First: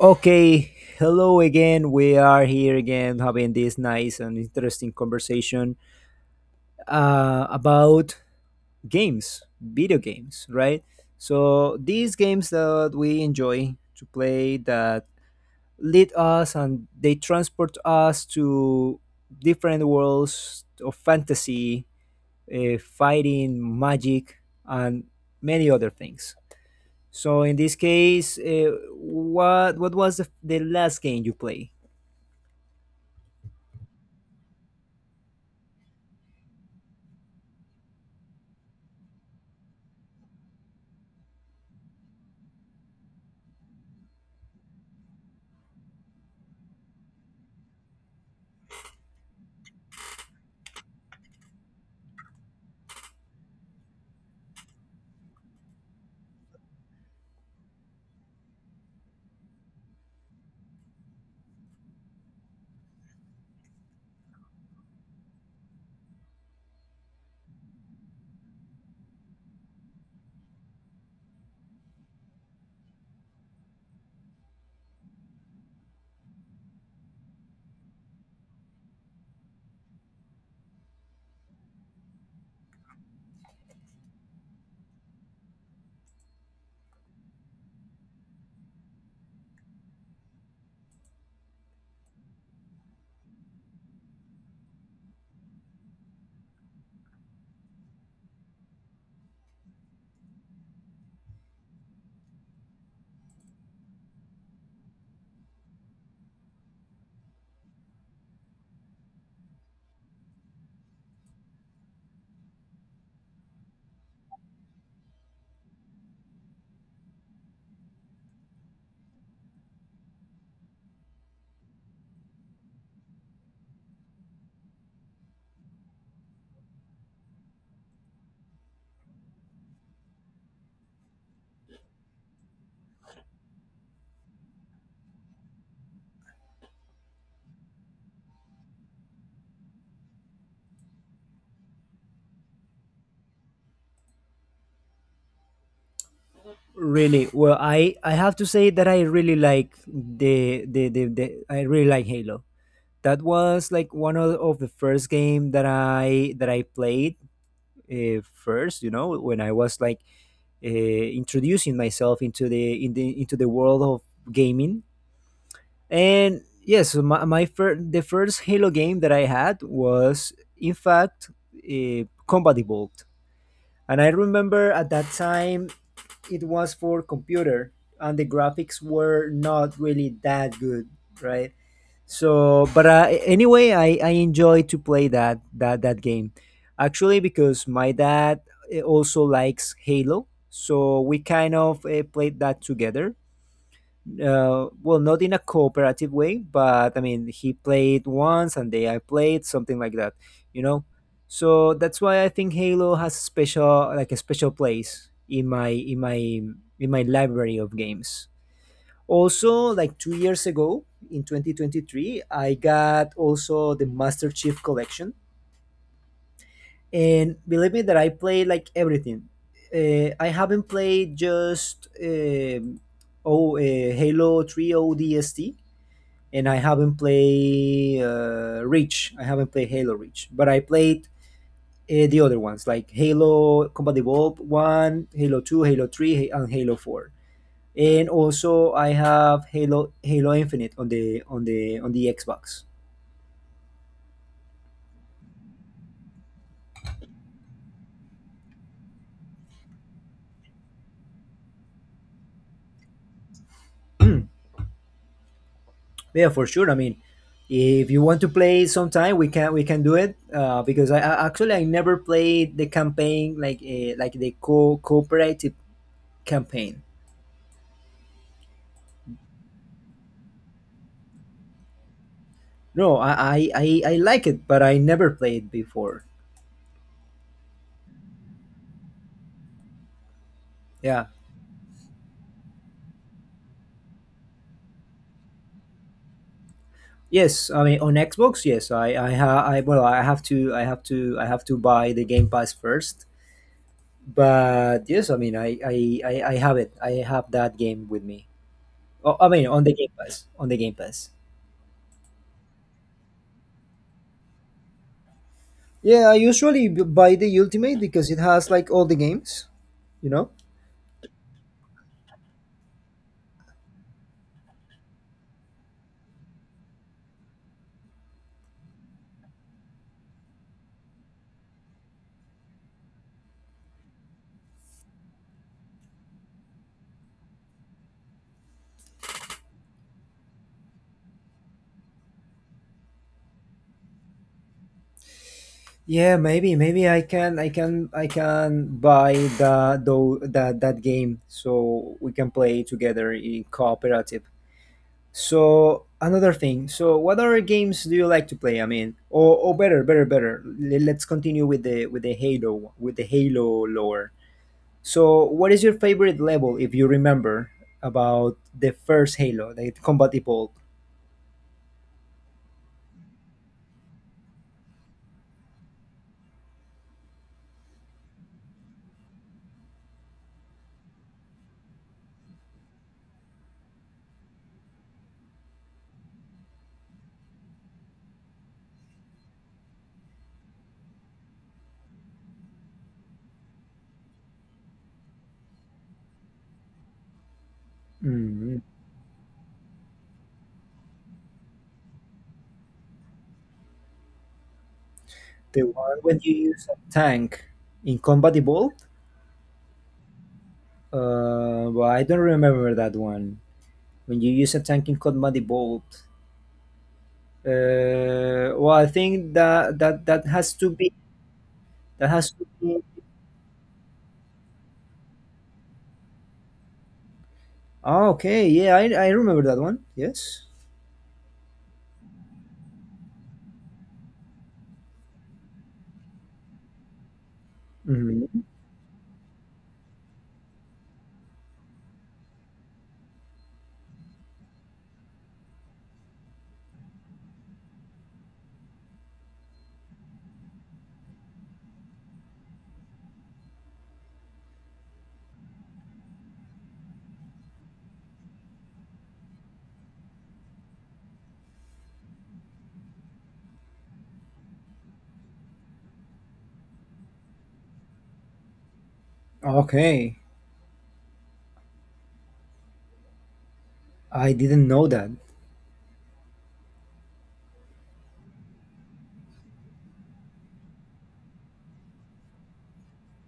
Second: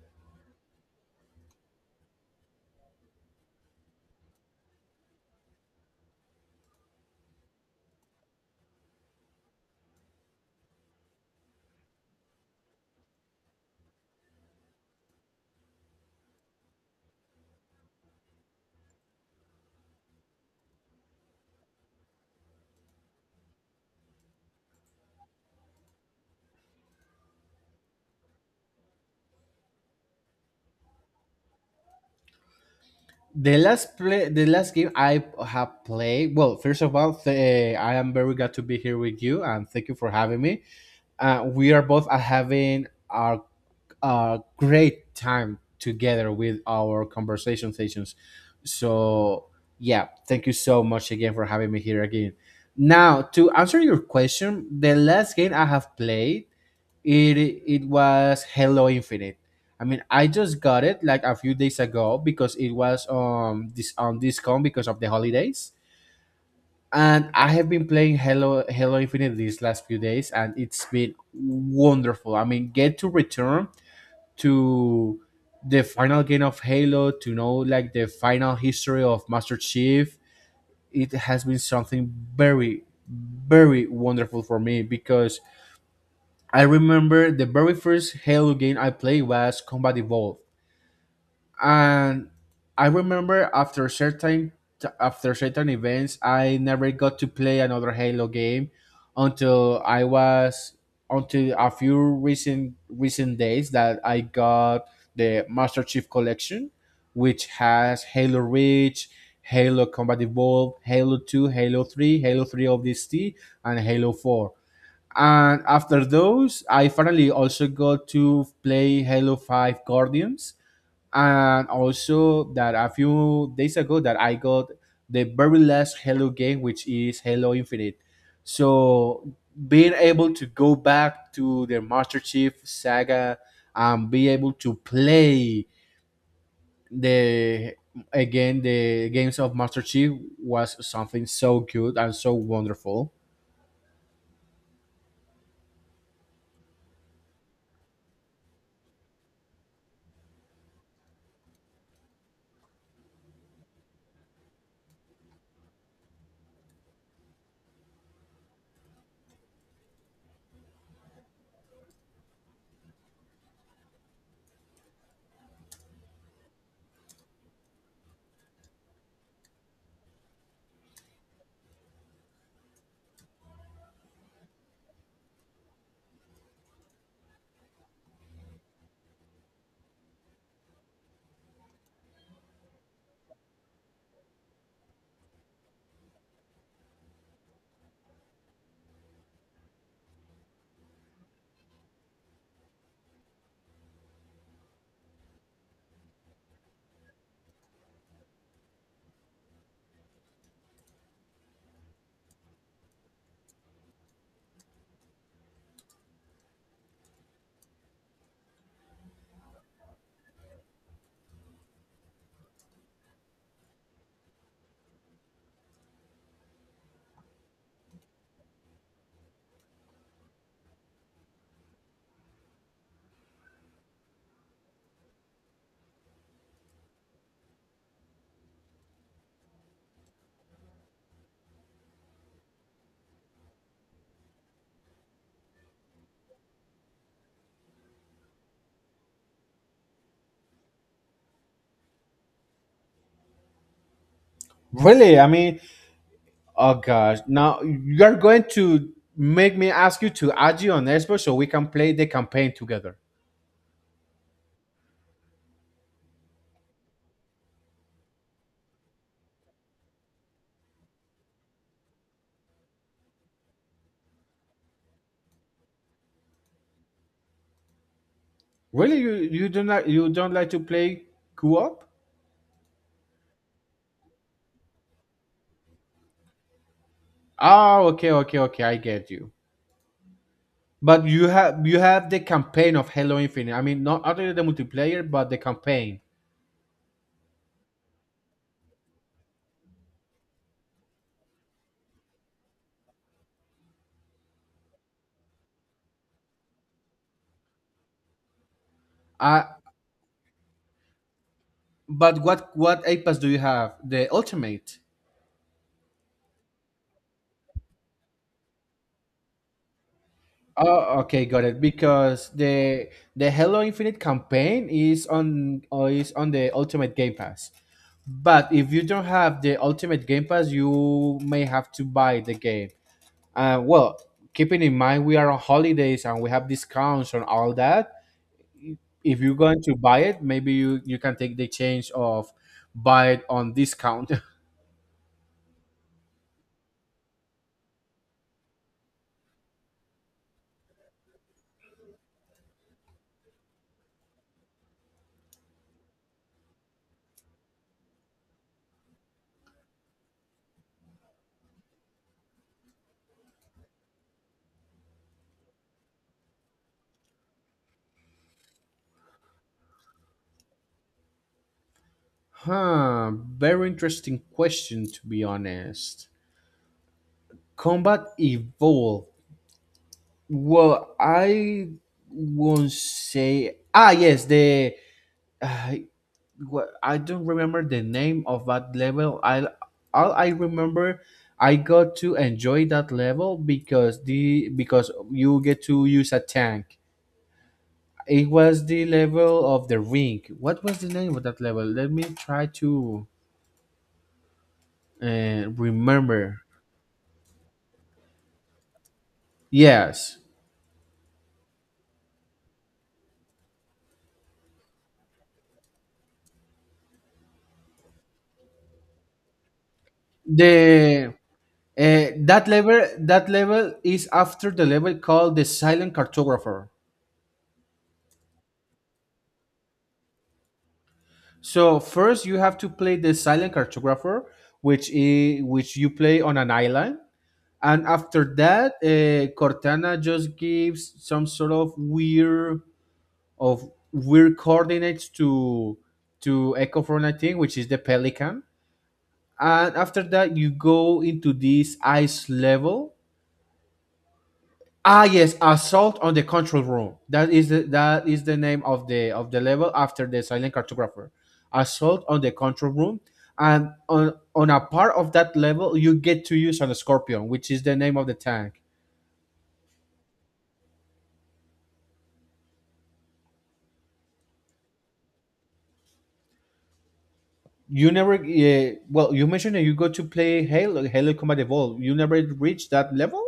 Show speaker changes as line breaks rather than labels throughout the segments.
Okay, hello again. We are here again having this nice and interesting conversation about games, video games, right? So, these games that we enjoy to play that lead us and they transport us to different worlds of fantasy, fighting, magic, and many other things. So, in this case, what was the last game you played?
The last game I have played. Well, first of all, I am very glad to be here with you, and thank you for having me. We are both having a great time together with our conversation sessions. So, yeah, thank you so much again for having me here again. Now, to answer your question, the last game I have played it it was Halo Infinite. I mean, I just got it like a few days ago because it was this on discount because of the holidays. And I have been playing Halo Infinite these last few days, and it's been wonderful. I mean, get to return to the final game of Halo to know like the final history of Master Chief. It has been something very, very wonderful for me because I remember the very first Halo game I played was Combat Evolved, and I remember after certain events, I never got to play another Halo game until I was until a few recent days that I got the Master Chief Collection, which has Halo Reach, Halo Combat Evolved, Halo 2, Halo 3, Halo 3 of this and Halo 4. And after those, I finally also got to play Halo 5 Guardians. And also that a few days ago that I got the very last Halo game, which is Halo Infinite. So being able to go back to the Master Chief saga and be able to play the the games of Master Chief was something so good and so wonderful.
Really? Well, I have to say that I really like the I really like Halo. That was like one of the first game that I played first. You know, when I was like uh, introducing myself into the in the into the world of gaming. And yes, so the first Halo game that I had was in fact Combat Evolved. And I remember at that time it was for computer, and the graphics were not really that good, right? So but anyway, I enjoy to play that game, actually, because my dad, also likes Halo, so we kind of played that together. Well, not in a cooperative way, but I mean, he played once and they I played something like that, you know. So that's why I think Halo has a special, like a special place in my library of games. Also, like 2 years ago, in 2023, I got also the Master Chief Collection, and believe me that I played like everything. I haven't played just oh Halo 3 ODST, and I haven't played Reach. I haven't played Halo Reach, but I played the other ones like Halo Combat Evolved One, Halo Two, Halo Three, and Halo Four. And also I have Halo Infinite on the Xbox.
Really? I mean, oh gosh! Now you're going to make me ask you to add you on Xbox so we can play the campaign together.
Yeah, for sure. I mean, if you want to play sometime, we can do it. Because I actually I never played the campaign like the co cooperative campaign.
Really? You do not you don't like to play co-op?
No, I like it, but I never played before.
Oh, okay, okay, okay. I get you. But
Yeah.
you have the campaign of Halo Infinite. I mean, not only the multiplayer, but the campaign.
Yes, I mean on Xbox, yes, I ha I well I have to I have to I have to buy the Game Pass first. But yes, I mean I have it. I have that game with me. Oh, I
Uh
mean on the Game Pass, on the Game Pass.
but what Apex do you have? The ultimate.
Yeah, I usually buy the Ultimate because it has like all the games, you know?
Oh, okay, got it. Because the Halo Infinite campaign is on the Ultimate Game Pass. But if you don't have the Ultimate Game Pass, you may have to buy the game. Well, keeping in mind we are on holidays and we have discounts on all that. If you're going to buy it, maybe you can take the chance of buy it on discount.
Yeah, maybe I can buy the though that that game so we can play together in cooperative. So another thing. So what other games do you like to play? I mean, or better. Let's continue with the with the Halo lore. So what is your favorite level if you remember about the first Halo, the Combat Evolved?
Very interesting question, to be honest. Combat Evolve. Well, I won't say. Ah, yes, the. Uh, I don't remember the name of that level. I All I remember, I got to enjoy that level because the because you get to use a tank. It
Mm,
was the level of the ring. What was the name of that level? Let me try to
the one when you
remember.
use a tank in Combat Evolved?
Yes,
Well, I don't remember that one. When you use a tank in Combat Evolved. Well, I think that that has to be
the
that has to be
that level is after the level called the silent cartographer.
ah, okay, yeah, I remember that one. Yes.
So first, you have to play the silent cartographer, which you play on an island, and after
Hmm.
that, Cortana just gives some sort of weird coordinates to Echo for I, which is the pelican, and after that, you go into this ice level. Ah, yes, assault on the control room. That is the name of the level after the silent cartographer. Assault on the control room, and on a part of that level, you get to use an scorpion, which is the name of the tank.
Okay, I didn't know that.
You never, well, you mentioned that you go to play Halo Combat Evolved. You never reached that level.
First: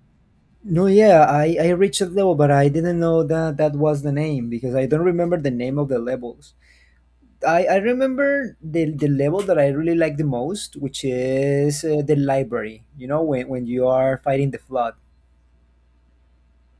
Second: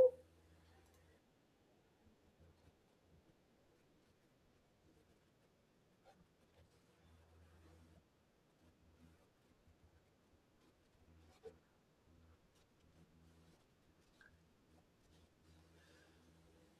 No, yeah, I reached that level, but I didn't know that that was the name because I don't remember the name of the levels. I remember the level that I really like the most, which is the library, you know, when you are fighting the flood.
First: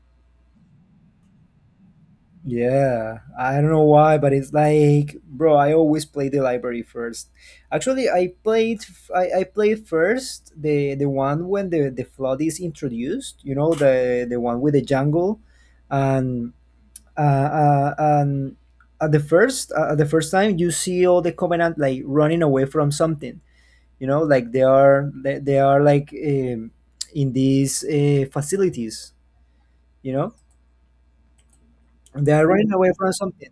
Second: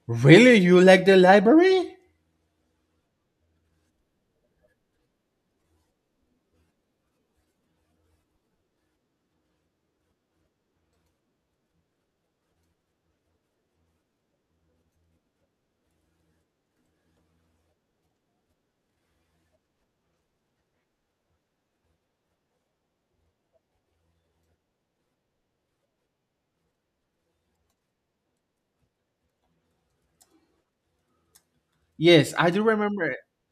Really, you like the library?
Yeah, I don't know why, but it's like, bro, I always play the library first. Actually, I played first the one when the flood is introduced. You know, the one with the jungle, and uh, uh and at the first time you see all the covenant like running away from something. You know, like they are like in these facilities. You know, they
Yes,
are
I do
running away from
remember.
something,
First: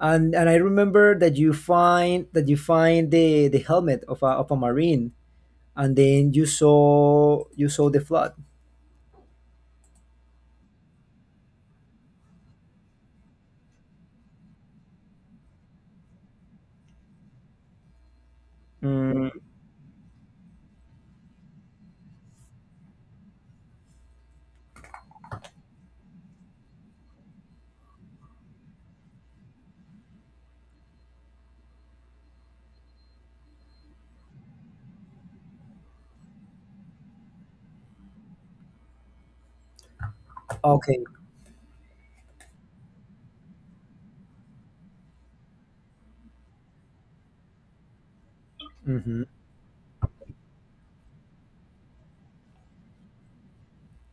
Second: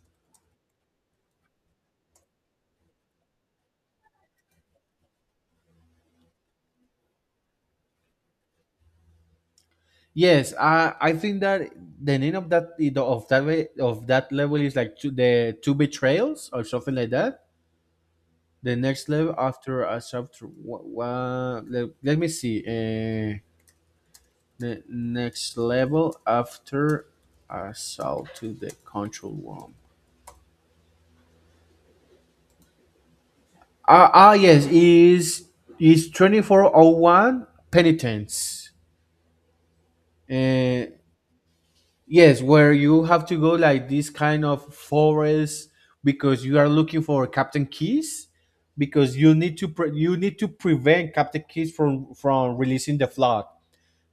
and I remember that you find the helmet of a marine, and then you saw the flood.
Yes, I think that the name of that way of that level is like two, the two betrayals or something like that. The next
Mm,
level after a chapter, what, let me see. The next level after assault to the control room. Ah, yes, is twenty four oh one penitence. Eh,
okay.
Yes, where you have to go like this kind of forest because you are looking for Captain Keys because
Mm-hmm.
you need to you need to prevent Captain Keys from releasing the flood.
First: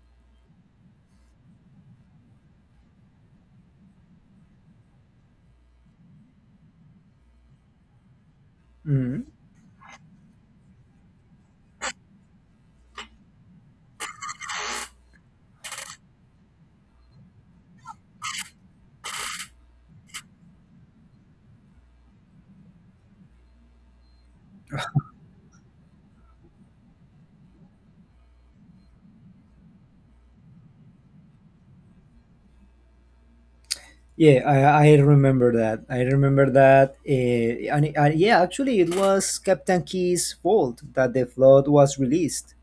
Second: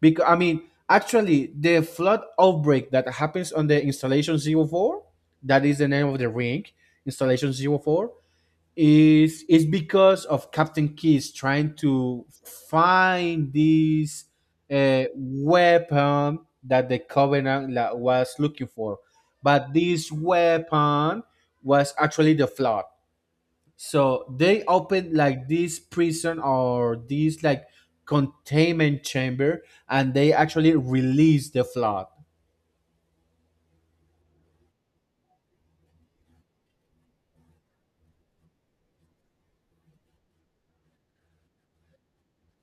Because I mean, actually, the flood outbreak that happens on the installation 04, that is the name of the ring, installation 04
Hmm.
is because of Captain Key's trying to find this weapon that the Covenant was looking for, but this weapon was actually the flood. So they opened like this prison or this like containment chamber, and they actually released the flood.
Yeah, I remember that. I remember that. And yeah, actually, it was Captain Key's fault that the flood was released,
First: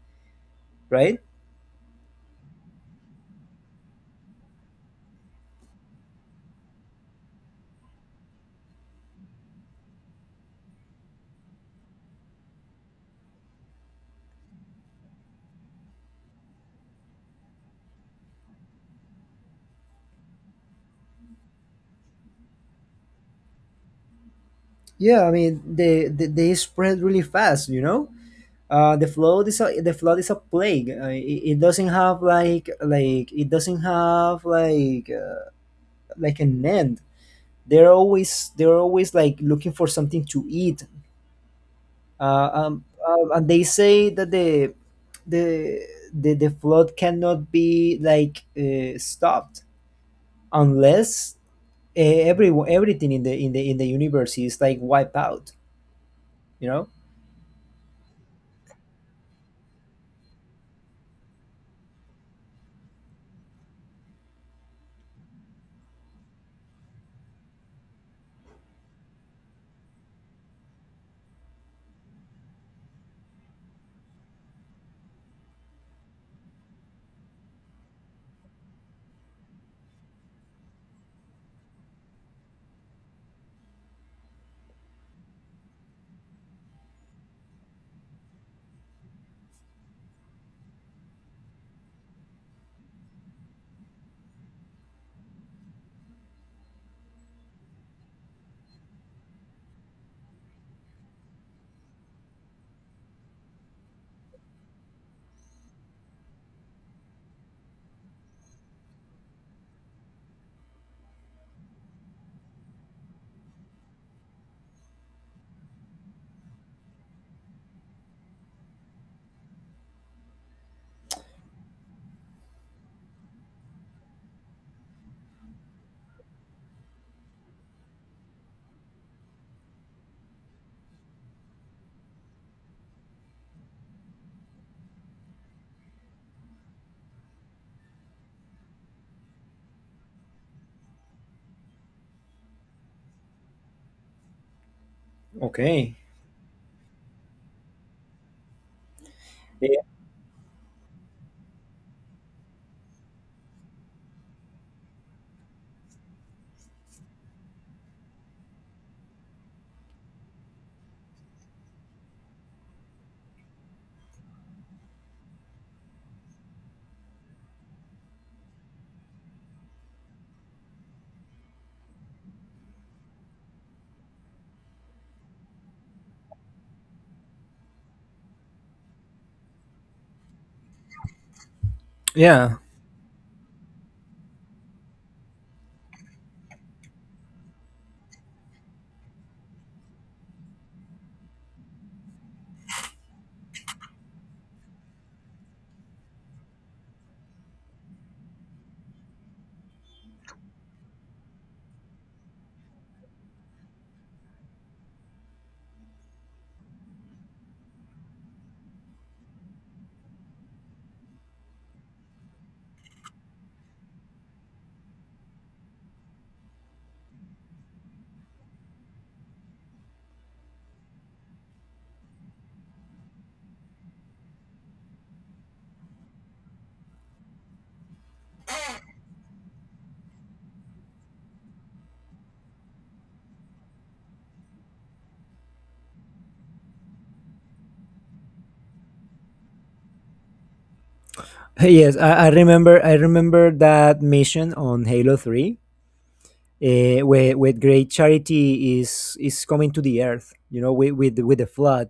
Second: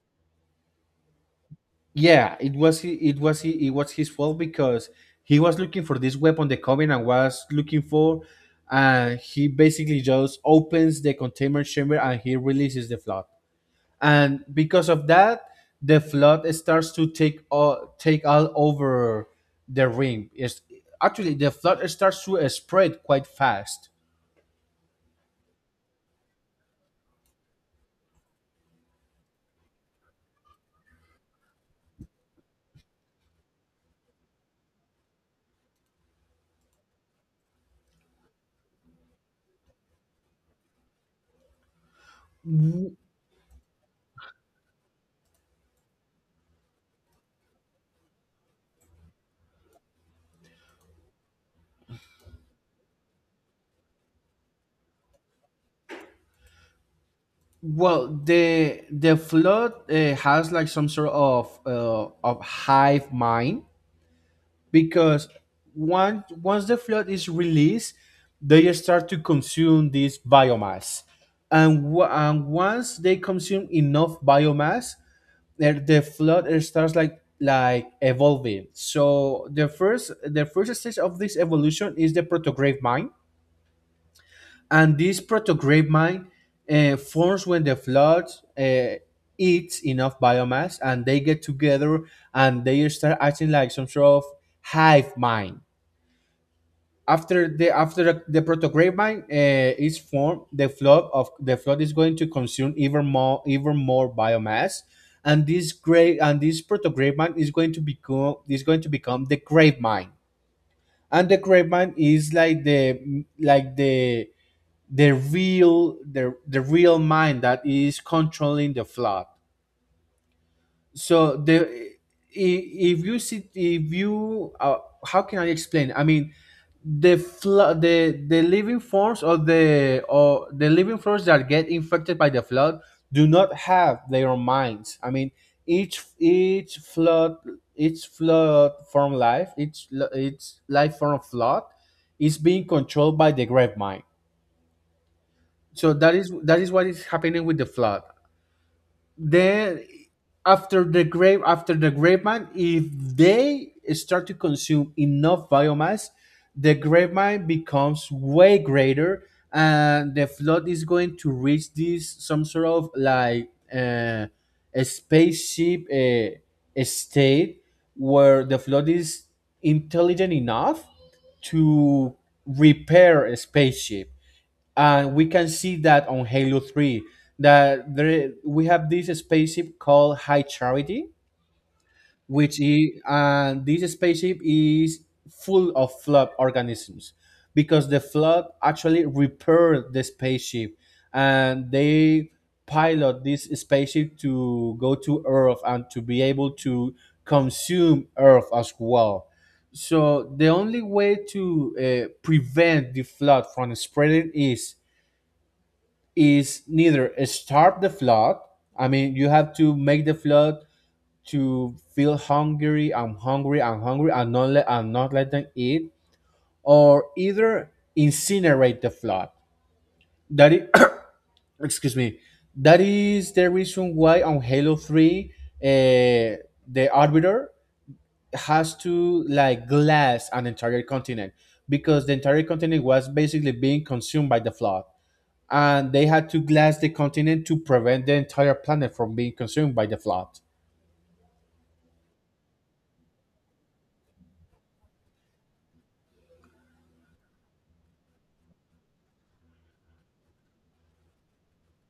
right?
Yeah, it was his fault because he was looking for this weapon the Covenant was looking for, and he basically just opens the containment chamber and he releases the flood. And because of that, the flood starts to take all over the ring. It's, actually the flood starts to spread quite fast.
Yeah, I mean, they spread really fast, you know. The flood is a plague. It doesn't have like like an end. They're always like looking for something to eat. And they say that the the flood cannot be like stopped unless everything in the universe is like wiped out. You know?
Well, the flood has like some sort of hive mind because once the flood is released, they start to consume this biomass, and once they consume enough biomass, the flood it starts like evolving. So the first stage of this evolution is the protograde mine, and this protograde mine forms when the flood uh, eats enough biomass, and they get together and they start acting like some sort of hive mind. After the protogravine is formed, the flood is going to consume even more biomass, and this grave and this protogravine is going to become the grave mine, and the grave mine is the real mine that is controlling the flood. So the I- if you see if you how can I explain? I mean, the living forms of the living forms that get infected by the flood do not have their minds. I mean, each each flood each life form of flood is being controlled by the great mind. So
Okay.
that is what is happening with the flood.
Yeah.
Then after the grape mine, if they start to consume enough biomass, the grape mine becomes way greater, and the flood is going to reach this some sort of like uh, a spaceship, a state where the flood is intelligent enough to repair a spaceship. And we can see that on Halo 3 that there, we have this spaceship called High Charity,
Yeah.
which is and this spaceship is full of flood organisms because the flood actually repaired the spaceship, and they pilot this spaceship to go to earth and to be able to consume earth as well. So the only way to prevent the flood from spreading is neither starve the flood. I mean, you have to make the flood to feel hungry. I'm hungry. I'm hungry. And not let them eat, or either incinerate the flood. That is, excuse me. That is the reason why on Halo 3, uh, the Arbiter has to like glass an entire continent because the entire continent was basically being consumed by the flood. And they had to glass the continent to prevent the entire planet from being consumed by the flood.
Yes, I remember. I remember that mission on Halo Three, where Great Charity is coming to the Earth. You know, with, with the flood,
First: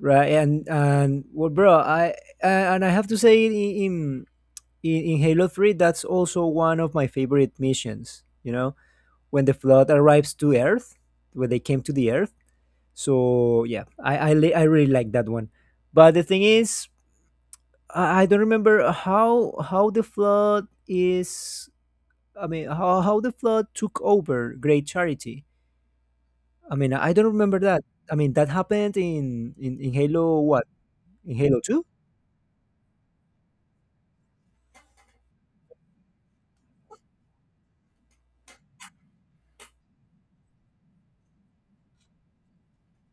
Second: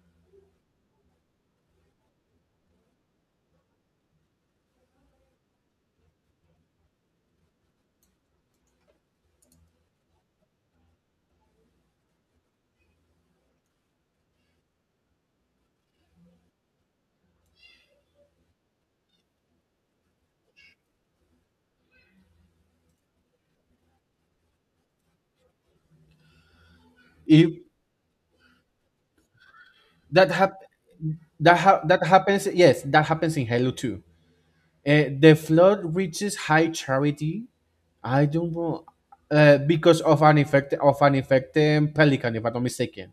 right? And well, bro, I and I have to say in Halo Three, that's also one of my favorite missions. You know, when the flood arrives to Earth, when they came to the Earth. So yeah, I really like that one. But the thing is, I don't remember how the flood is, I mean, how the flood took over Great Charity. I mean, I don't
If
remember that. I mean, that happened in
that
Halo
hap-
what? In
that
Halo
ha-
2.
that happens, yes, that happens in Halo too. The flood reaches high charity. I don't know, because of an infected pelican, if I'm not mistaken.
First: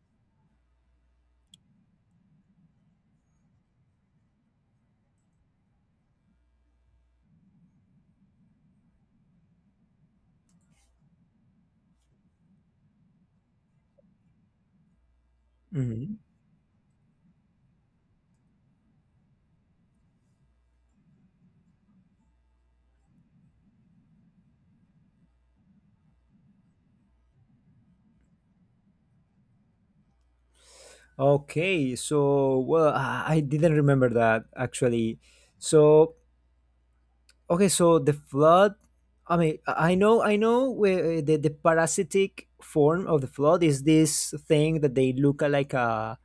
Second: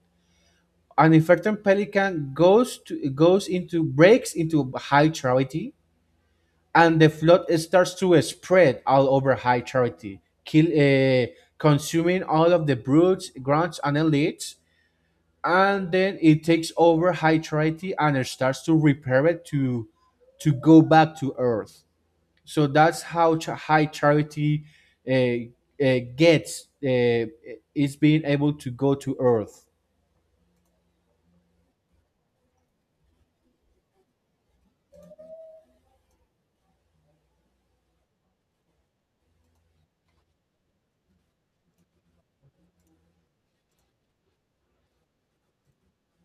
An infected pelican goes to goes into breaks into high charity, and the flood starts to spread all over High Charity, consuming all of the brutes, grunts, and elites. And then
Hmm.
it takes over High Charity, and it starts to repair it to go back to Earth. So that's how High Charity gets is being able to go to Earth.
Okay, so well, I didn't remember that actually. So okay, so the flood. I mean, I know where the parasitic form of the flood is this thing that they look like a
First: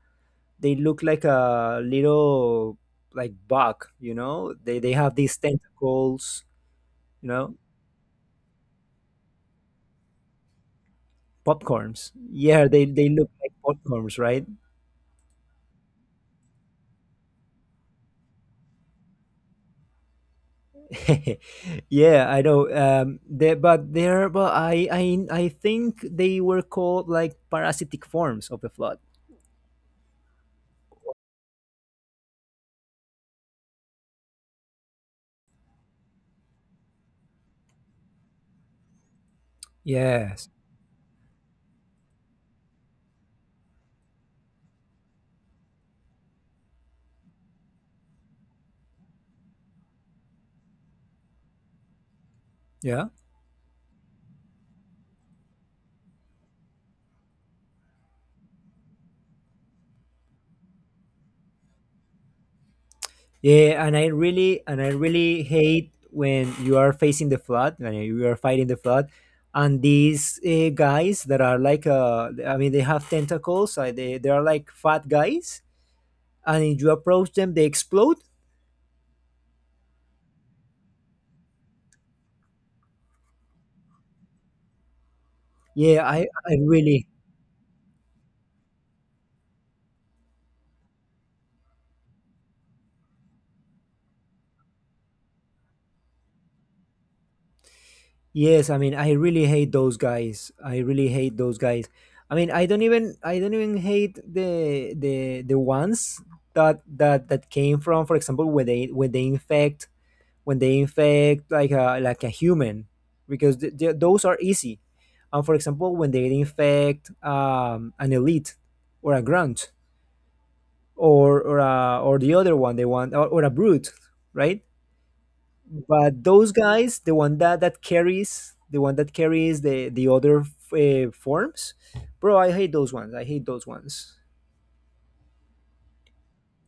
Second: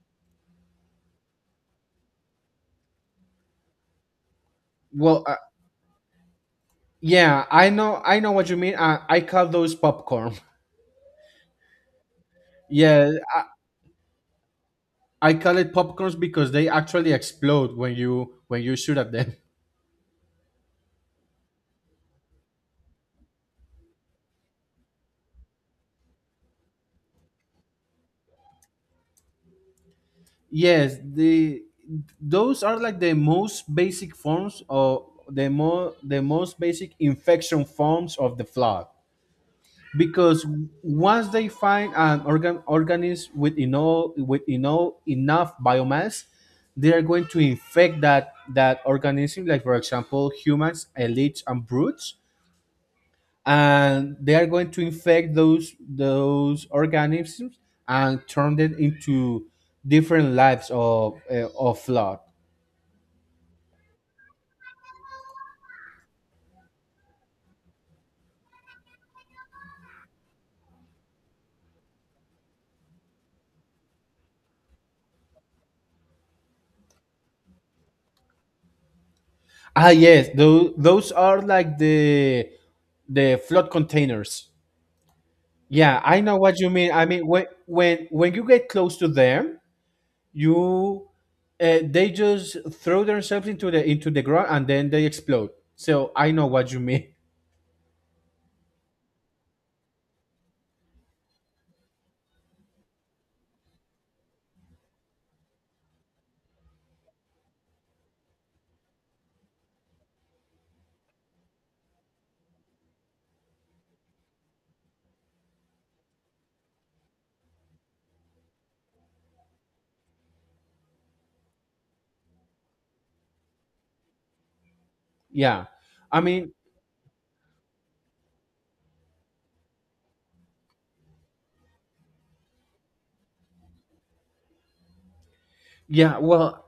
little like bug. You know, they have
Well,
these tentacles. You know,
yeah, I know, what you mean. I call those popcorn.
popcorns. Yeah, they
Yeah,
look like popcorns, right?
I call it popcorns because they actually explode when you shoot at them.
Yeah, I know. They, but they're but I think they were called like parasitic forms of the flood.
Yes, the those are like the most basic forms of the more the most basic infection forms of the flood. Because
Yes.
once they find an organism with enough biomass, they are going to infect that organism. Like for example, humans, elites, and brutes,
Yeah.
and they are going to infect those organisms and turn them into different lives of flood.
Yeah, and I really hate when you are facing the flood, when you are fighting the flood, and these guys that are like I mean, they have tentacles. They are like fat guys, and if you approach them, they explode.
Ah, yes, those are like the flood containers. Yeah,
Yeah,
I
I
know
I
what you mean. I
really
mean, when you get close to them, you they just throw themselves into the ground, and then they explode. So I know what you mean.
Yes, I mean, I really hate those guys. I really hate those guys. I mean, I don't even hate the ones that that came from, for example, when they infect when they infect like a human, because th th those are easy. And for example, when they infect an elite or a grunt or a, or the other one they want or a brute, right?
Yeah, I
But
mean
those guys, the one that that carries, the one that carries the other forms, bro, I hate those ones. I hate those ones.
Yeah, well,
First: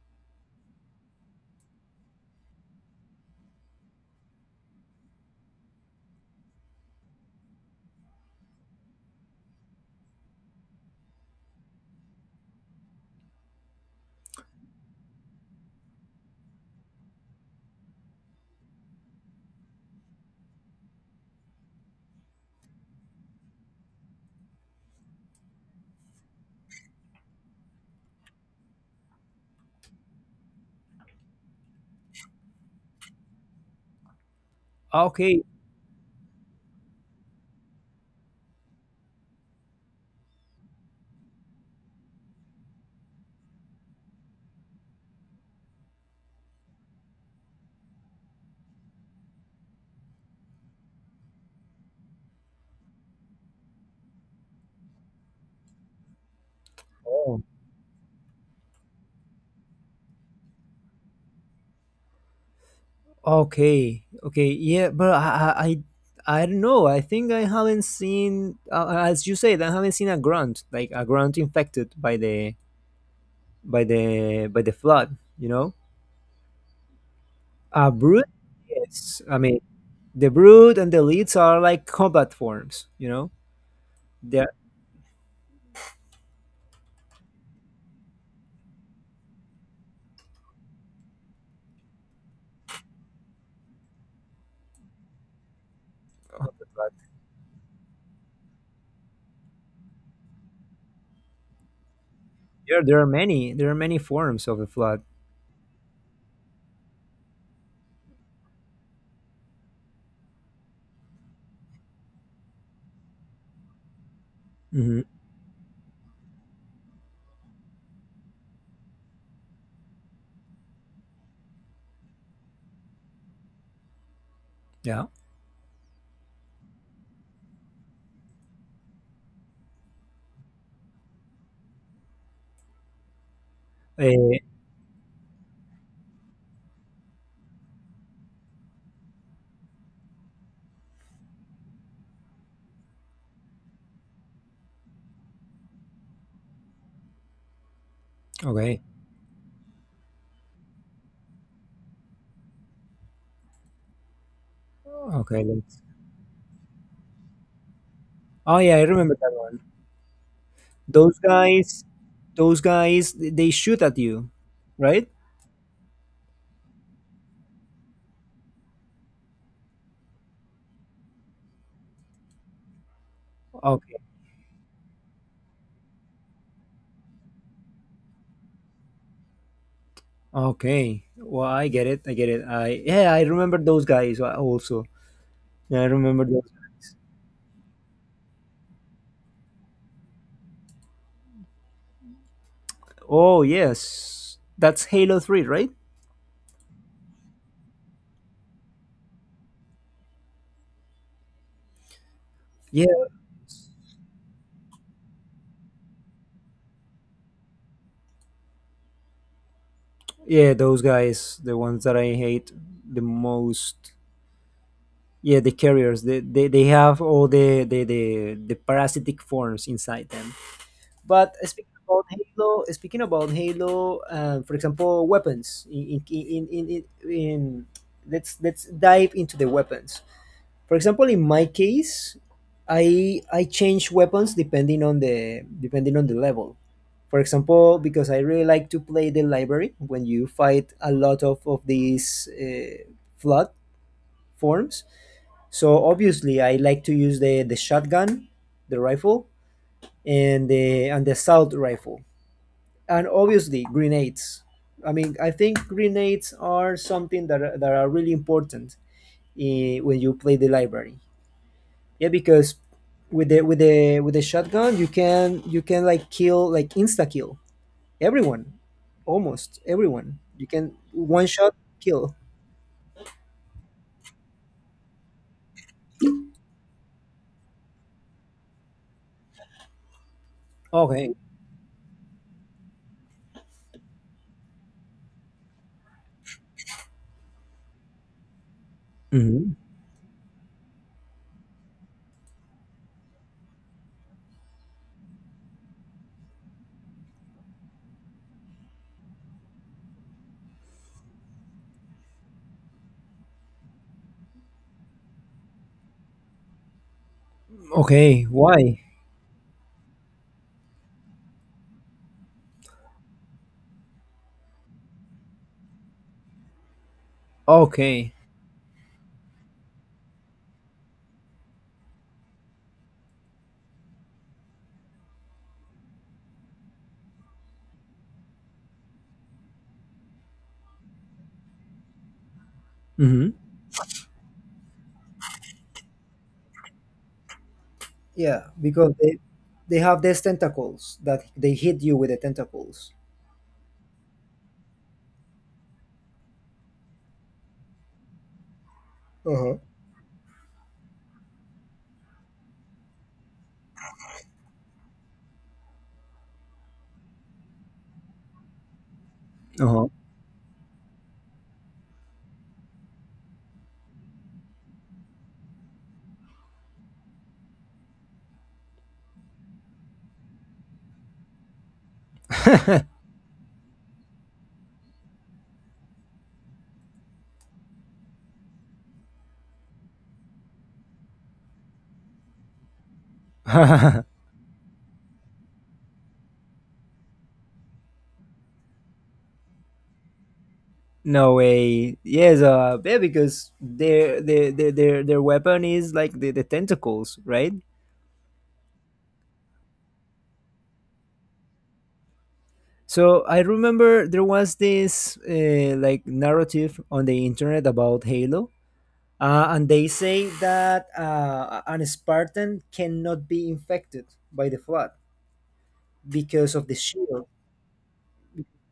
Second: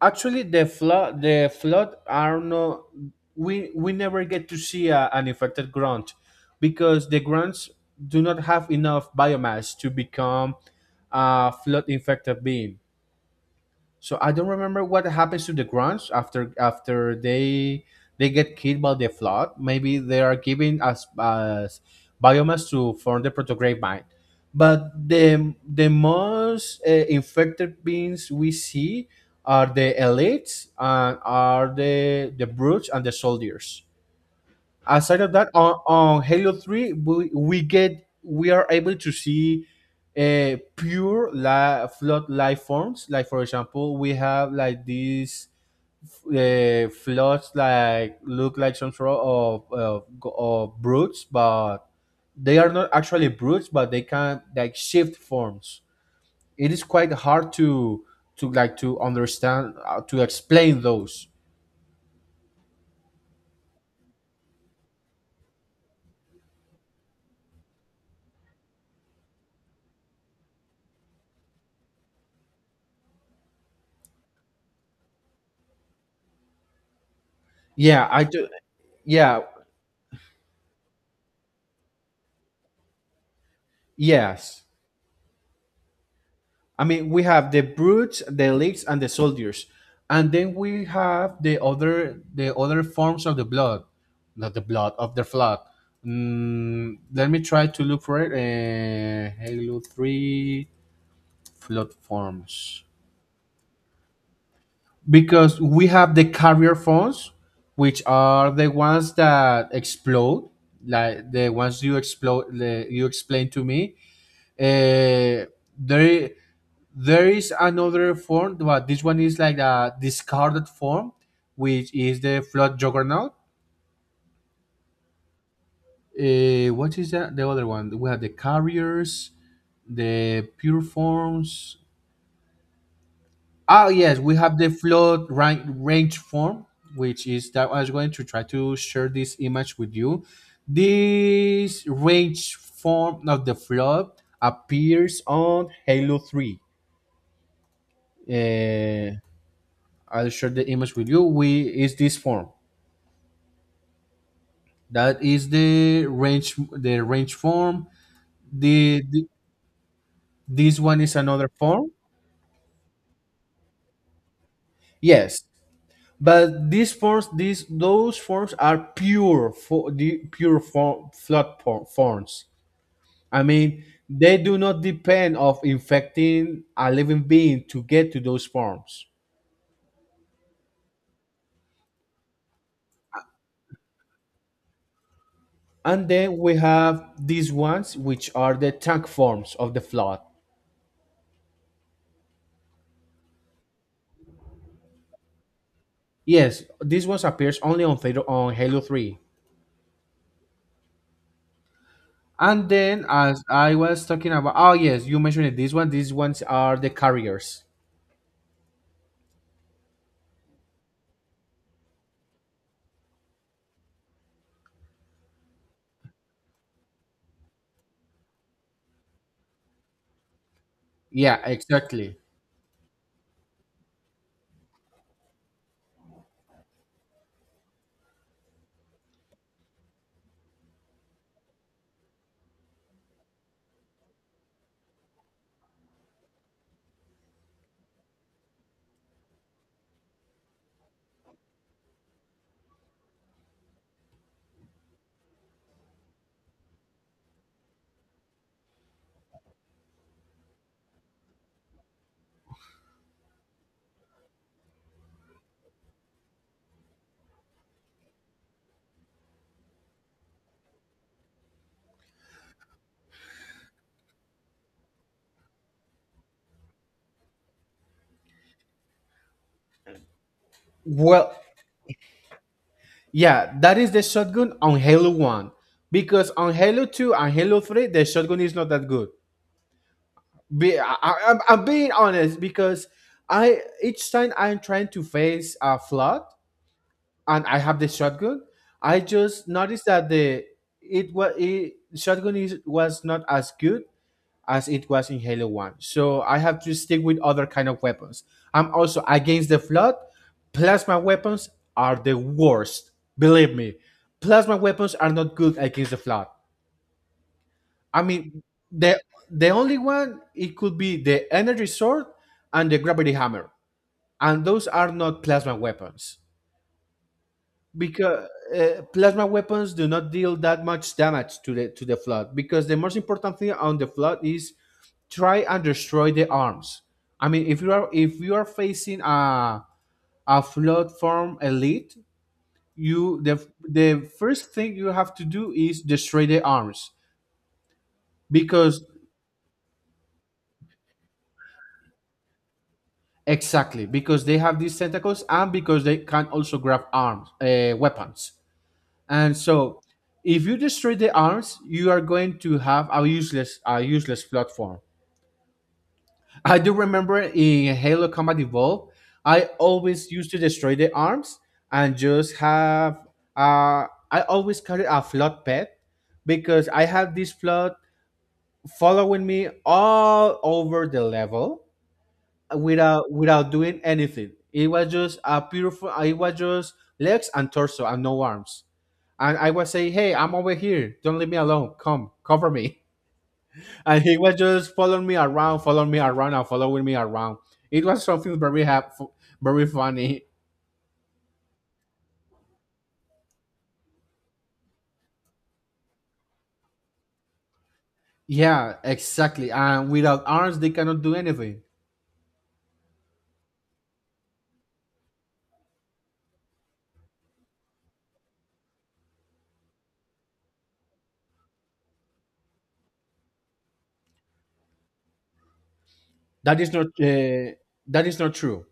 actually, the flood are no, we never get to see a, an infected ground because the grounds do not have enough biomass to become a flood infected being. So I don't remember what happens to the grunts after they get killed by the flood. Maybe they are given as biomass to form the protograde mine. But the most infected beings we see are the elites and are the brutes and the soldiers
Ah,
aside of
okay.
that on halo 3 we are able to see flood life forms. Like for example, we have like these floods like look like some sort of brutes, but they are not actually brutes, but they can like shift forms. It is quite
Oh.
hard to to understand, to explain those.
Okay, okay, yeah, but I I don't know. I think I haven't seen, as you said, I haven't seen a grunt, like a grunt infected by the by the flood, you know? A
Yeah, I
brood.
do.
Yes, I
Yeah.
mean, the brood and the leads are like combat forms, you know, they're.
Yes, I mean, we have the brutes, the elites, and the soldiers, and then we have the other forms of the blood, not the blood of the flood. Mm, let me try to look for it. Halo Three flood
Yeah,
forms,
there are many, there are many forms of the flood.
because we have the carrier forms, which are the ones that explode, like the ones you explode, the, you explained to me.
Hmm.
Uh, there, There is another form, but this one is like a discarded form, which is the flood juggernaut.
Yeah.
What is that? The other one? We have the carriers, the pure forms. Ah, yes, we
Eh,
have the flood rank, range form, which is that I was going to try to share this image with you. This range form of the flood appears on Halo 3.
okay,
Uh, I'll share the image with you. We is this form. That
okay,
is
let's,
the range form.
oh yeah, I
The,
remember
the
that one.
this one is
Those
another
guys,
form.
those guys they shoot at you, right?
Yes, but these forms these those forms are pure for the pure form flood forms. I mean,
Okay,
they do not depend of infecting a living being to get to those forms.
okay, well, I get it, I get it, I, yeah, I remember those guys also. Yeah, I
And
remember
then
those.
we have these ones, which are the tank forms of the flood.
Oh yes, that's Halo 3, right?
Yes, these ones appears only on Theta, on Halo Three. And then, as I was talking about, oh yes, you mentioned it. This one, these ones are the carriers.
Yeah, those guys, the ones that I hate the most. Yeah, the carriers. They have all the parasitic forms inside them. But
Yeah, exactly.
Speaking about Halo, for example, weapons. In let's dive into the weapons. For example, in my case, I change weapons depending on the level. For example, because I really like to play the library when you fight a lot of these flood forms. So obviously, I like to use the shotgun, the rifle, and the assault rifle, and obviously grenades. I mean, I think grenades are something that are really important when you play the library. Yeah, because with the with the shotgun, you can like kill, like insta kill everyone, almost everyone. You can one
Well,
shot kill.
yeah, that is the shotgun on Halo One, because on Halo Two and Halo Three, the shotgun is not that good. Be,
Okay.
I- I'm being honest because I each time I'm trying to face a flood and I have the shotgun, I just
Hmm.
noticed that the shotgun is was not as good as it was in Halo 1. So I have to stick with other kind of weapons. I'm also against the flood. Plasma weapons are the worst. Believe me. Plasma weapons are not good against the flood. I
Okay.
mean,
Why?
the the only one it could be the energy sword and the gravity hammer. And those are not plasma weapons.
Okay.
Because plasma weapons do not deal that much damage to the flood, because the most important thing on the flood is try and destroy the arms. I mean, if you are facing a flood form elite, you
Hmm.
the first thing you have to do is destroy the arms.
Yeah,
Because
because they have these tentacles that they hit you with the tentacles.
exactly, because they have these tentacles, and because they can also grab arms, weapons. And
Uh-huh.
so, if you destroy the arms, you are going to have a useless platform. I do remember in Halo Combat Evolved, I
Uh-huh.
always used to destroy the arms and just have. I always carry a flood pet because I had this flood following me all over the level without doing anything. It was just a beautiful. It was just legs and torso and no arms, and I was saying, "Hey, I'm over here. Don't leave me alone. Come, cover me." And he was just following me around, and following me around. It was something very very funny.
No way. Yes. Yeah. Because their weapon is like the tentacles, right?
Yeah, exactly. And without arms, they cannot do anything.
So I remember there was this like narrative on the internet about Halo, and they say that an Spartan cannot be infected by the flood because
That
of
is
the
not
shield.
uh, that is not true.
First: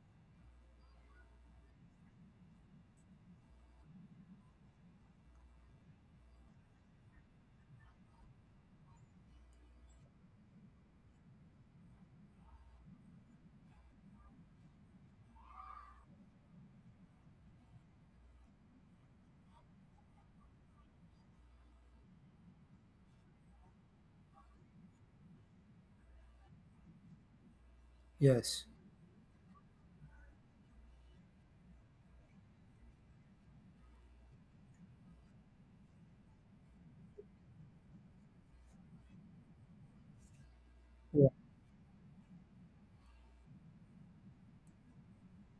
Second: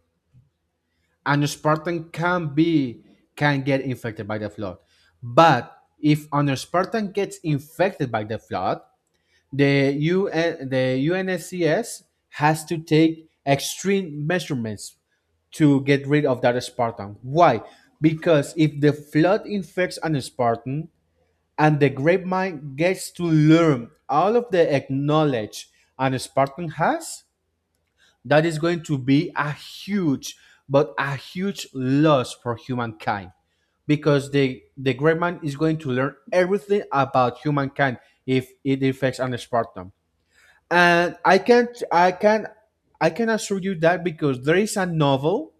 An Spartan can be can get infected by the flood, but if an Spartan gets infected by the flood, the UNSCS has to take extreme measurements to get rid of that Spartan. Why? Because if the flood infects an Spartan and the grapevine gets to learn all of the knowledge an Spartan has, that is
Yes.
going to be a huge, but a huge loss for humankind. Because the grapevine is going to learn everything about humankind if it infects an Spartan. And
Yeah.
I can assure you that, because there is a novel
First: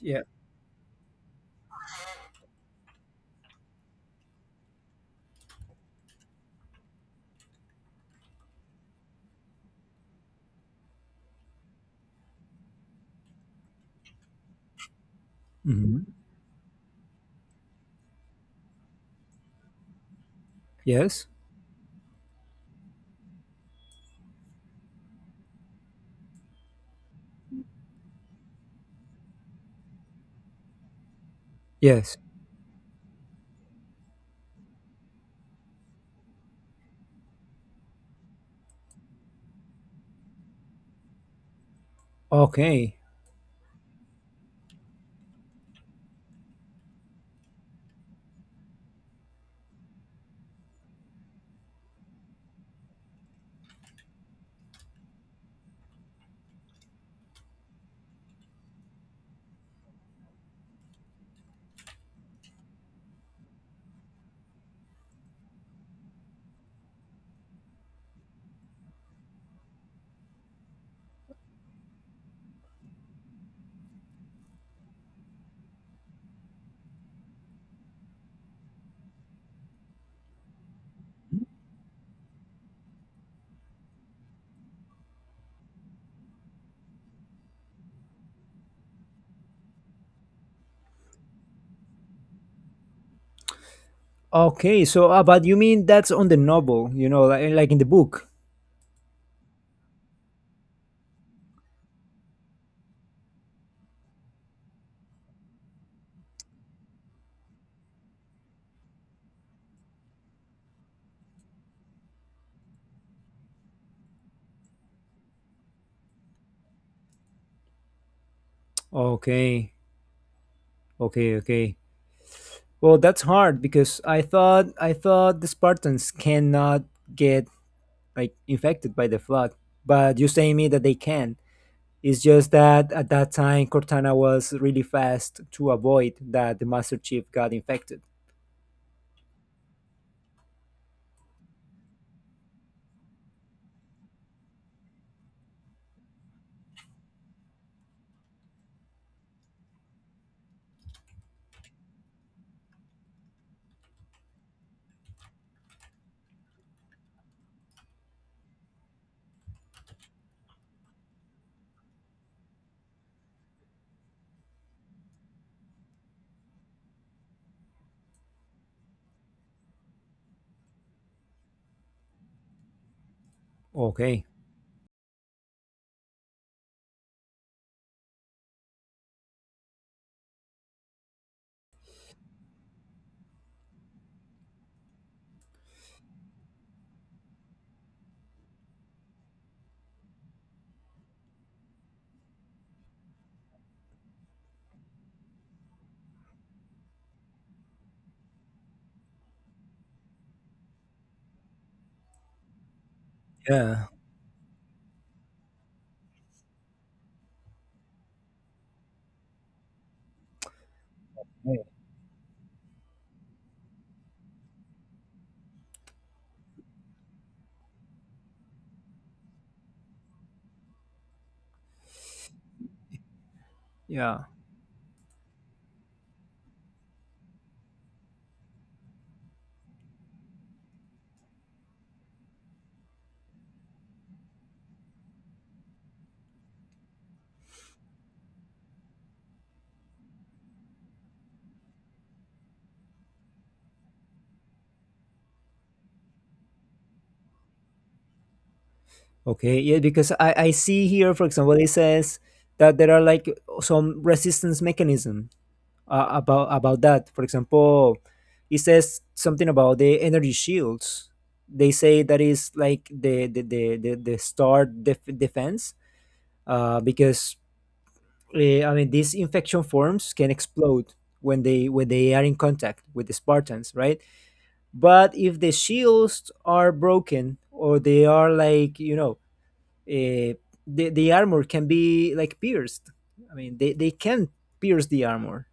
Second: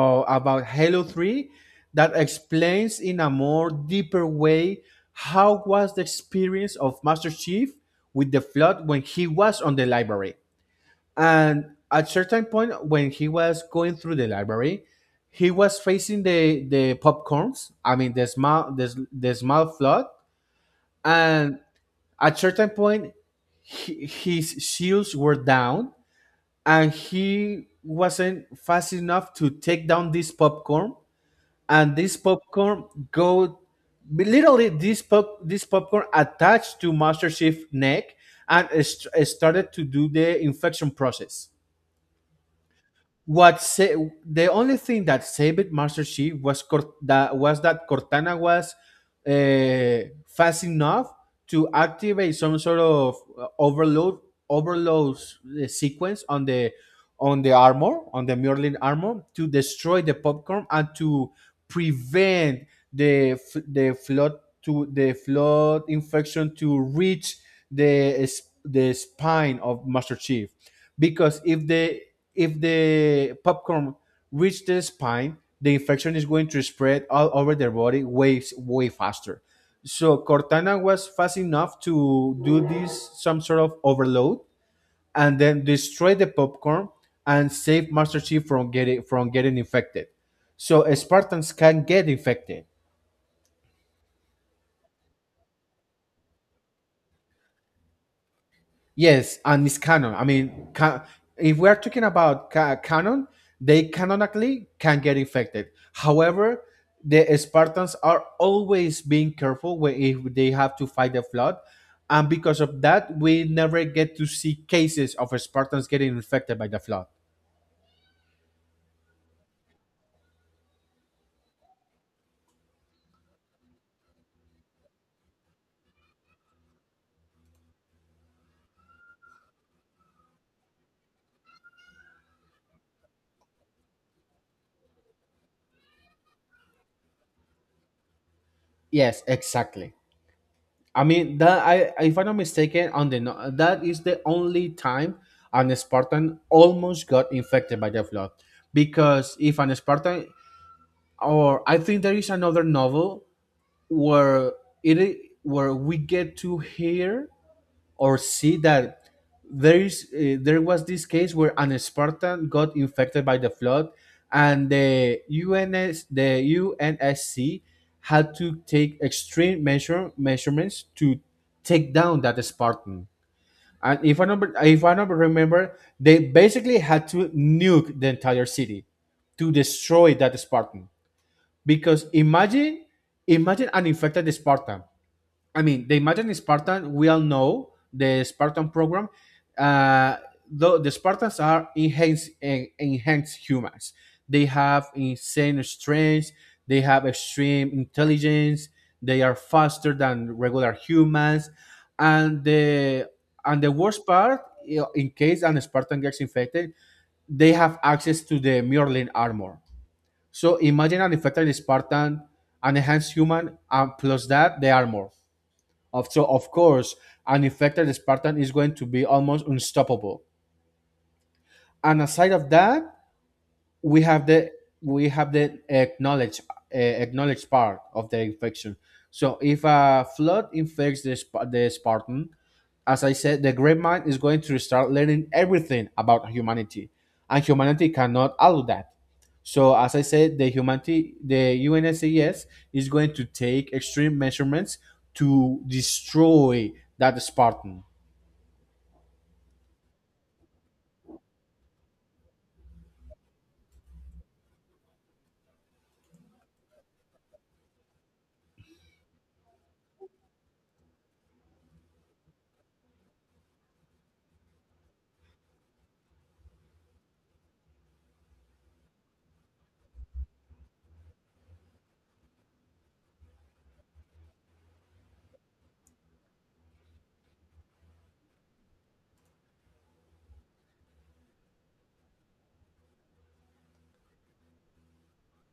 Yeah.
about Halo Three that explains in a more deeper way how was the experience of Master Chief with the Flood when he was on the library. And at certain point, when he was going through the library, he was
Mhm.
facing the popcorns. I mean the small Flood,
Yes.
and at certain point, he, his shields were down, and he wasn't fast enough to take down this popcorn. And this
Yes.
popcorn go literally this popcorn attached to Master Chief neck, and it started to do the infection process.
Okay.
What Sa- the only thing that saved Master Chief was Cort- that was that Cortana was fast enough to activate some sort of uh, overload overload sequence on the armor on the Merlin armor to destroy the popcorn, and to prevent the flood to the flood infection to reach the spine of Master Chief, because if the popcorn reach the spine, the infection is going to spread all over their body way way faster. So Cortana was fast enough to do this some sort of overload, and then destroy the popcorn and save Master Chief from getting infected. So Spartans can get infected.
Okay. So, but you mean that's on the novel, like in the book?
Yes, and it's canon. I mean, if we're talking about canon, they canonically can get infected. However, the Spartans are always being careful when if they have to fight the flood, and because of that, we never get to see cases of Spartans getting infected by the flood.
Okay. Okay. Okay. Well, that's hard because I thought the Spartans cannot get like infected by the flood. But you say me that they can. It's just that at that time Cortana was really fast to avoid that the Master Chief got infected.
Yes, exactly. I mean that I, if I'm not mistaken, on the that is the only time an Spartan almost got infected by the flood. Because if an Spartan, or I think there is another novel where where we get to hear or see that there is there was this case where an Spartan got infected by the flood, and the UNSC had to take extreme measurements to take down that Spartan. And
Okay.
if I number remember, they basically had to nuke the entire city to destroy that Spartan. Because imagine an infected Spartan. I mean, the imagine Spartan. We all know the Spartan program. Uh, though the Spartans are enhanced humans. They have insane strength. They have extreme intelligence. They are faster than regular humans, and the
Yeah.
worst part, you know, in case an Spartan gets infected, they have access to the Mjolnir armor. So imagine an infected
Yeah.
Spartan, an enhanced human, and plus that the armor. So of course, an infected Spartan is going to be almost unstoppable. And aside of that, we
Yeah.
have the we have the acknowledge acknowledged part of the infection. So if a flood infects the Spartan, as I said, the great mind is going to start learning everything about humanity, and humanity cannot allow that. So as I said, the humanity, the UNSCES is going to take extreme measurements to destroy that Spartan.
Okay. Yeah, because I see here, for example, it says that there are like some resistance mechanism about that. For example, it says something about the energy shields. They say that is like the defense because I mean, these infection forms can explode when they are in contact with the Spartans, right? But if the shields are broken or they are like eh, the armor can be like pierced. I mean, they can pierce the armor.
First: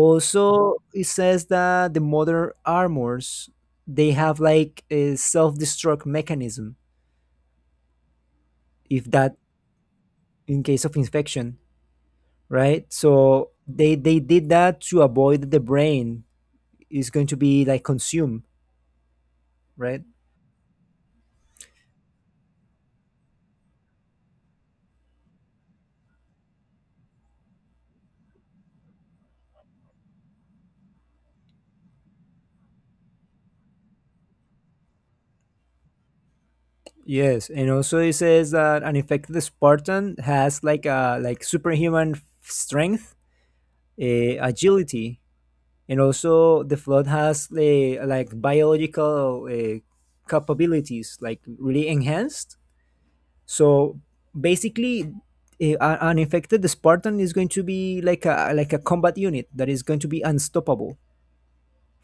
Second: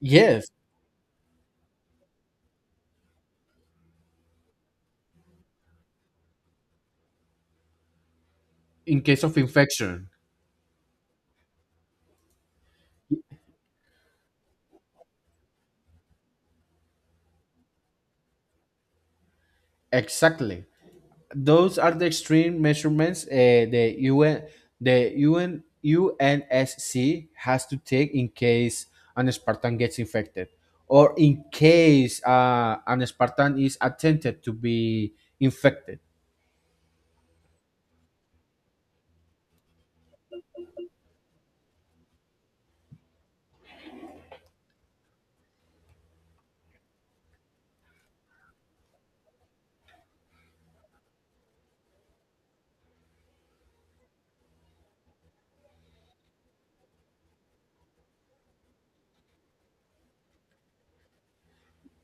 Yes,
it says that the modern armors they have like a self-destruct mechanism
in
if
case of
that
infection,
in case of infection, right? So they did that to avoid the brain is going to be like consumed, right?
exactly. Those are the extreme measurements, the UN UNSC has to take in case an Spartan gets infected, or in case an Spartan is attempted to be infected.
Yes, and also it says that an infected Spartan has like a like strength, uh, agility, and also the flood has the like biological capabilities like really enhanced. So basically, an infected Spartan is going to be like a combat unit that is going to be unstoppable.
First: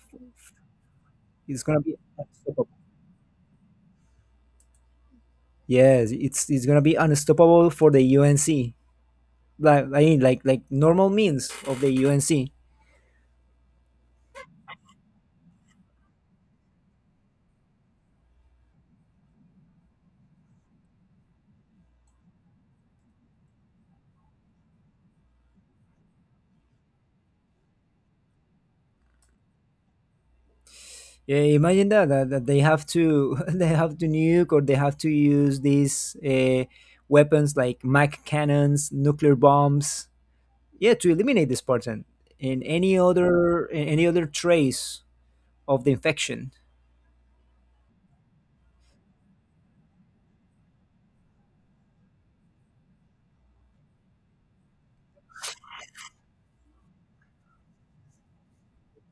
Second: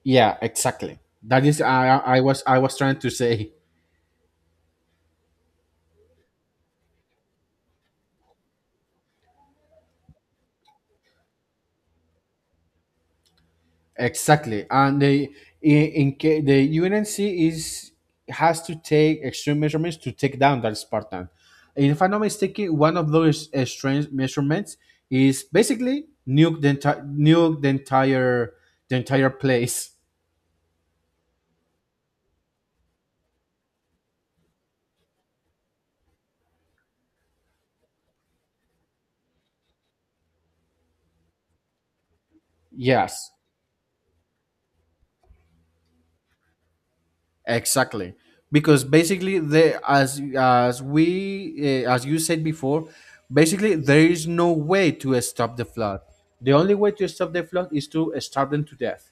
Yeah, exactly. That is
It's gonna be
I was
unstoppable.
trying to say.
Yes, it's gonna be unstoppable for the UNC. Like I mean, like normal means of the UNC.
Exactly, and the the UNC is has to take extreme measurements to take down that Spartan. And if I'm not mistaken, one of those extreme measurements is basically nuke the entire place.
Yeah, imagine that they have to they have to nuke or they have to use these weapons like mac cannons, nuclear bombs, yeah, to eliminate this person and
Yes,
any other trace of the infection
exactly, because basically they as you said before, basically there is no way to stop the flood. The only way to stop the flood is to starve them to death.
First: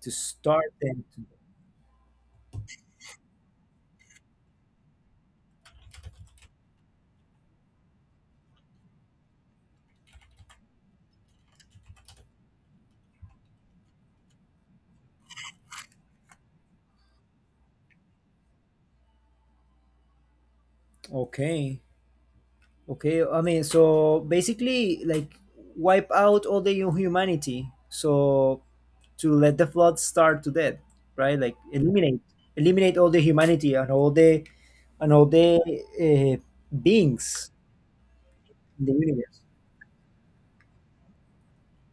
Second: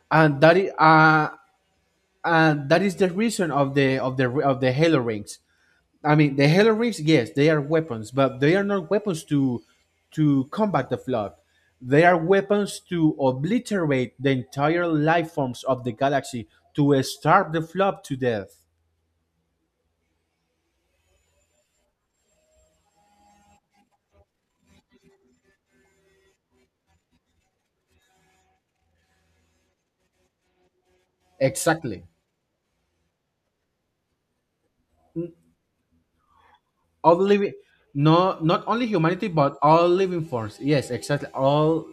to
and that is
start them.
uh, and that is the reason of the of the of the halo rings. I mean, the halo rings, yes, they are weapons, but they are not weapons to combat the flood. They are weapons to obliterate the entire life forms of the galaxy to starve the flood to death.
Okay. Okay, I mean, so basically, like, wipe out all the humanity, so to let the flood start to death, right? Like,
Exactly.
eliminate, eliminate all the humanity and all the and all the uh,
All
beings
living, no, not only
in the
humanity,
universe.
but all living forms, yes, exactly, all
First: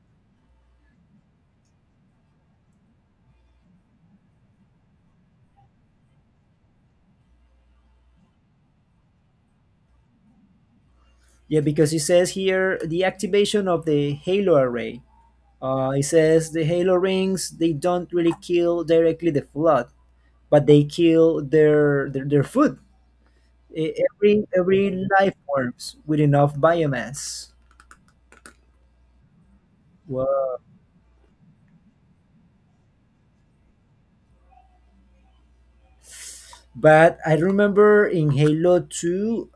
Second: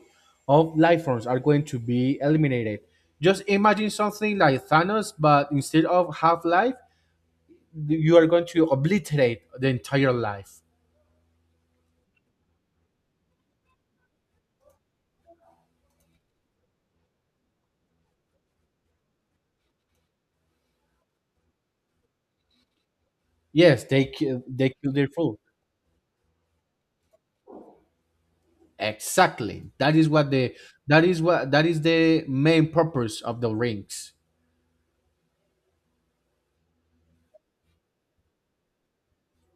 of life forms are going to be eliminated. Just imagine something like Thanos, but instead of half life, you are going to obliterate the entire life.
Yeah, because it says here the activation of the halo array. It says the halo rings they don't really kill directly the flood, but they kill their food.
yes they kill
Every
they kill
every
their
life
food,
forms with enough biomass.
exactly. That is what the
Wow.
that is the main purpose of the rings.
But I remember in Halo 2,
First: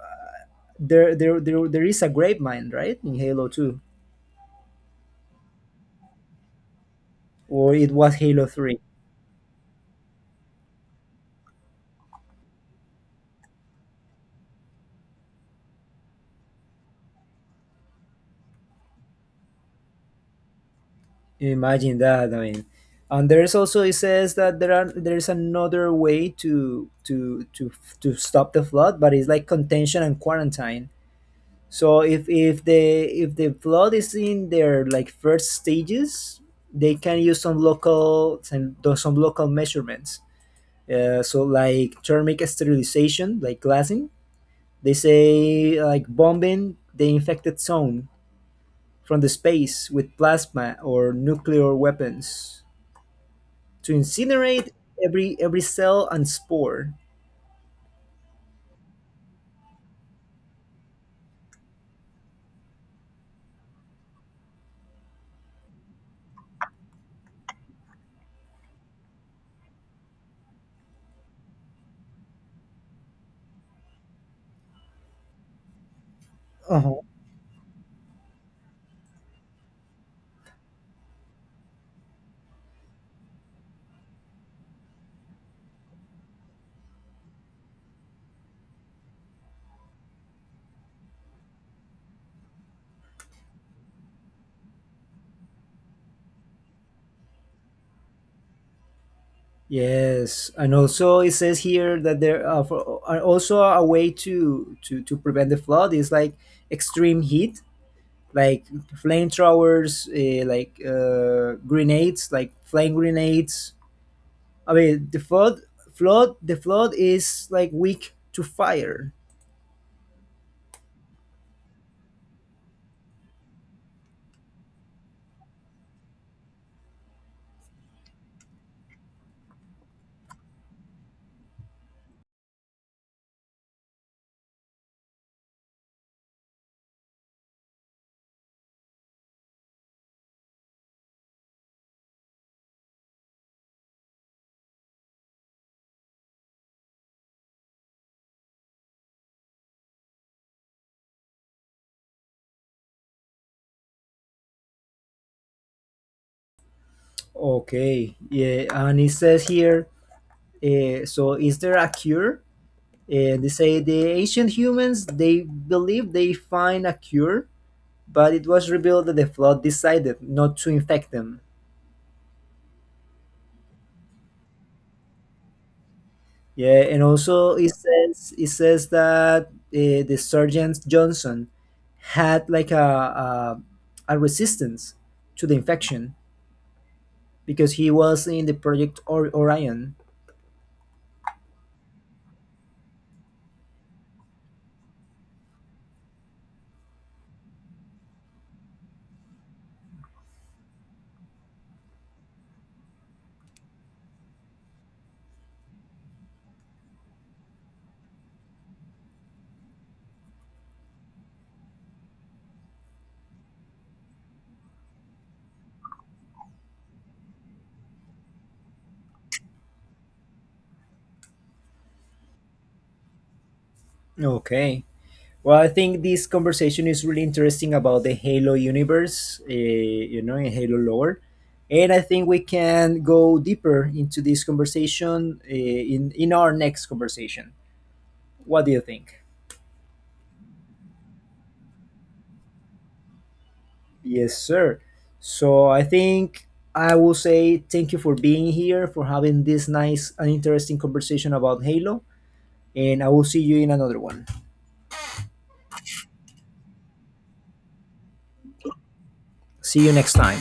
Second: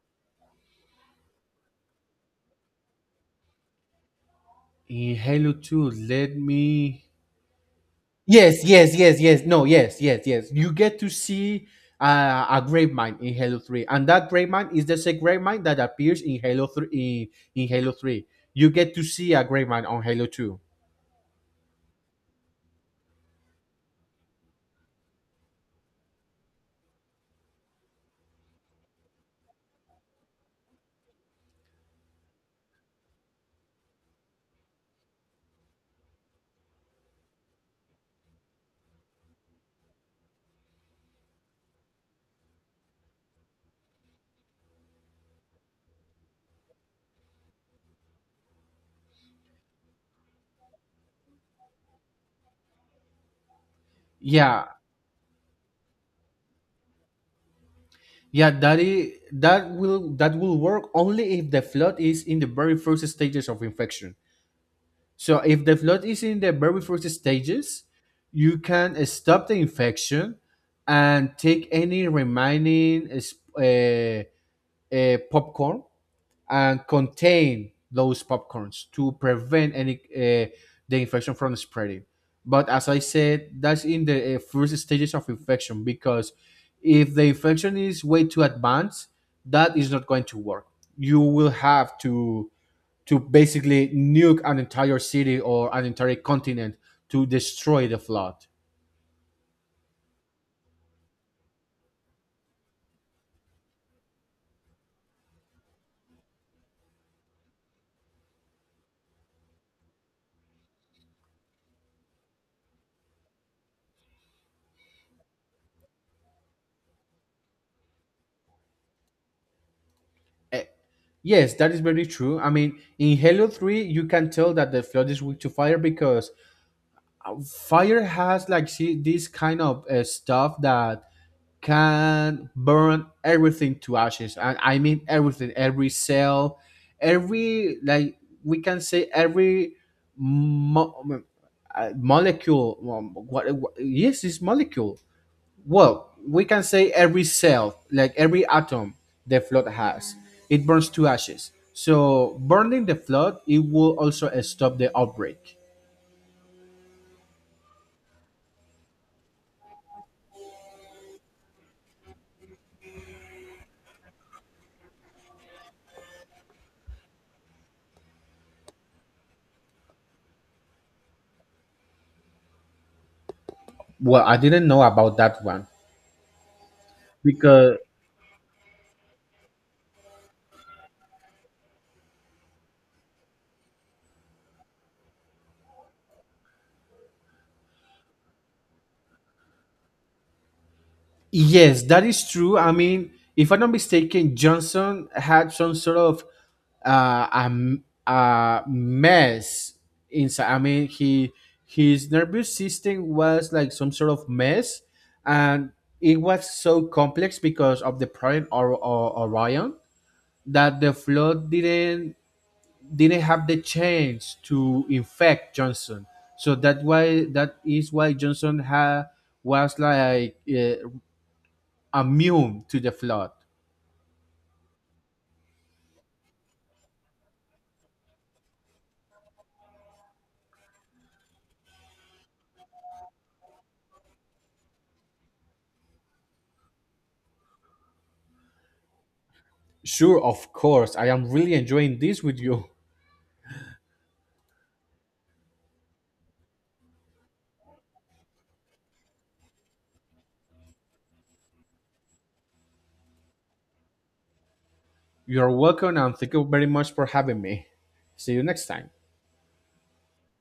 there is a grape mine, right? In Halo 2,
In halo 2, let me.
or it was Halo
Yes,
3.
No, You get to see a great mind in Halo 3. And that great mind is the same great mind that appears in Halo 3 in Halo 3. You get to see a great mind on Halo 2.
Imagine that. I mean, and there's also it says that there's another way to to stop the flood, but it's like contention and quarantine. So if the flood is in their like first stages, they can use some local some, do some local measurements. So like thermic sterilization, like glassing. They say like bombing the infected zone from the space with plasma or nuclear weapons to
Yeah.
incinerate every cell and spore.
Yeah, that is, that will work only if the flood is in the very first stages of infection. So if the flood is in the very first stages, you can stop the infection and take any remaining uh, popcorn,
Uh
and
huh.
contain those popcorns to prevent any the infection from spreading. But as I said, that's in the first stages of infection, because if the infection is way too advanced, that is not going to work. You will have to basically nuke an entire city or an entire continent to destroy the flood.
Yes, and also it says here that there are, for, are also a way to, prevent the flood is like extreme heat, like flamethrowers, like grenades, like flame grenades. I mean, the flood is like weak to fire.
Eh, Yes, that is very true. I mean, in Halo 3, you can tell that the flood is weak to fire, because fire has like see this kind of stuff that can burn everything to ashes. And I mean everything, every cell, every, like we can say every mo- molecule, what yes, this molecule, well we can say every cell, like every atom the flood has, it burns to ashes. So burning the flood, it will also stop the outbreak.
Okay, yeah, and it says here. So, is there a cure? They say the ancient humans they believe they find a cure but it was revealed that the flood decided not to infect them.
Well, I didn't know about that one.
Yeah, and also it
Because
says it says that the Sergeant Johnson had like a, a resistance to the infection because he was in the Orion.
yes, that is true. I mean, if I'm not mistaken, Johnson had some sort of a mess inside. I mean, he, his nervous system was like some sort of mess, and it was so complex because of the Project Orion, that the flood didn't have the chance to infect Johnson. So that is why Johnson had was like immune to the flood.
Okay. Well, I think this conversation is really interesting about the Halo universe, in Halo lore. And I think we can go deeper into this conversation in our next conversation. What do you think?
Sure, of course. I am really enjoying this with you.
Yes, sir. So I think I will say thank you for being here, for having this nice and interesting conversation about Halo, and I will see you in another one.
You're welcome, and thank you very much for having me. See you next time.
See you next time.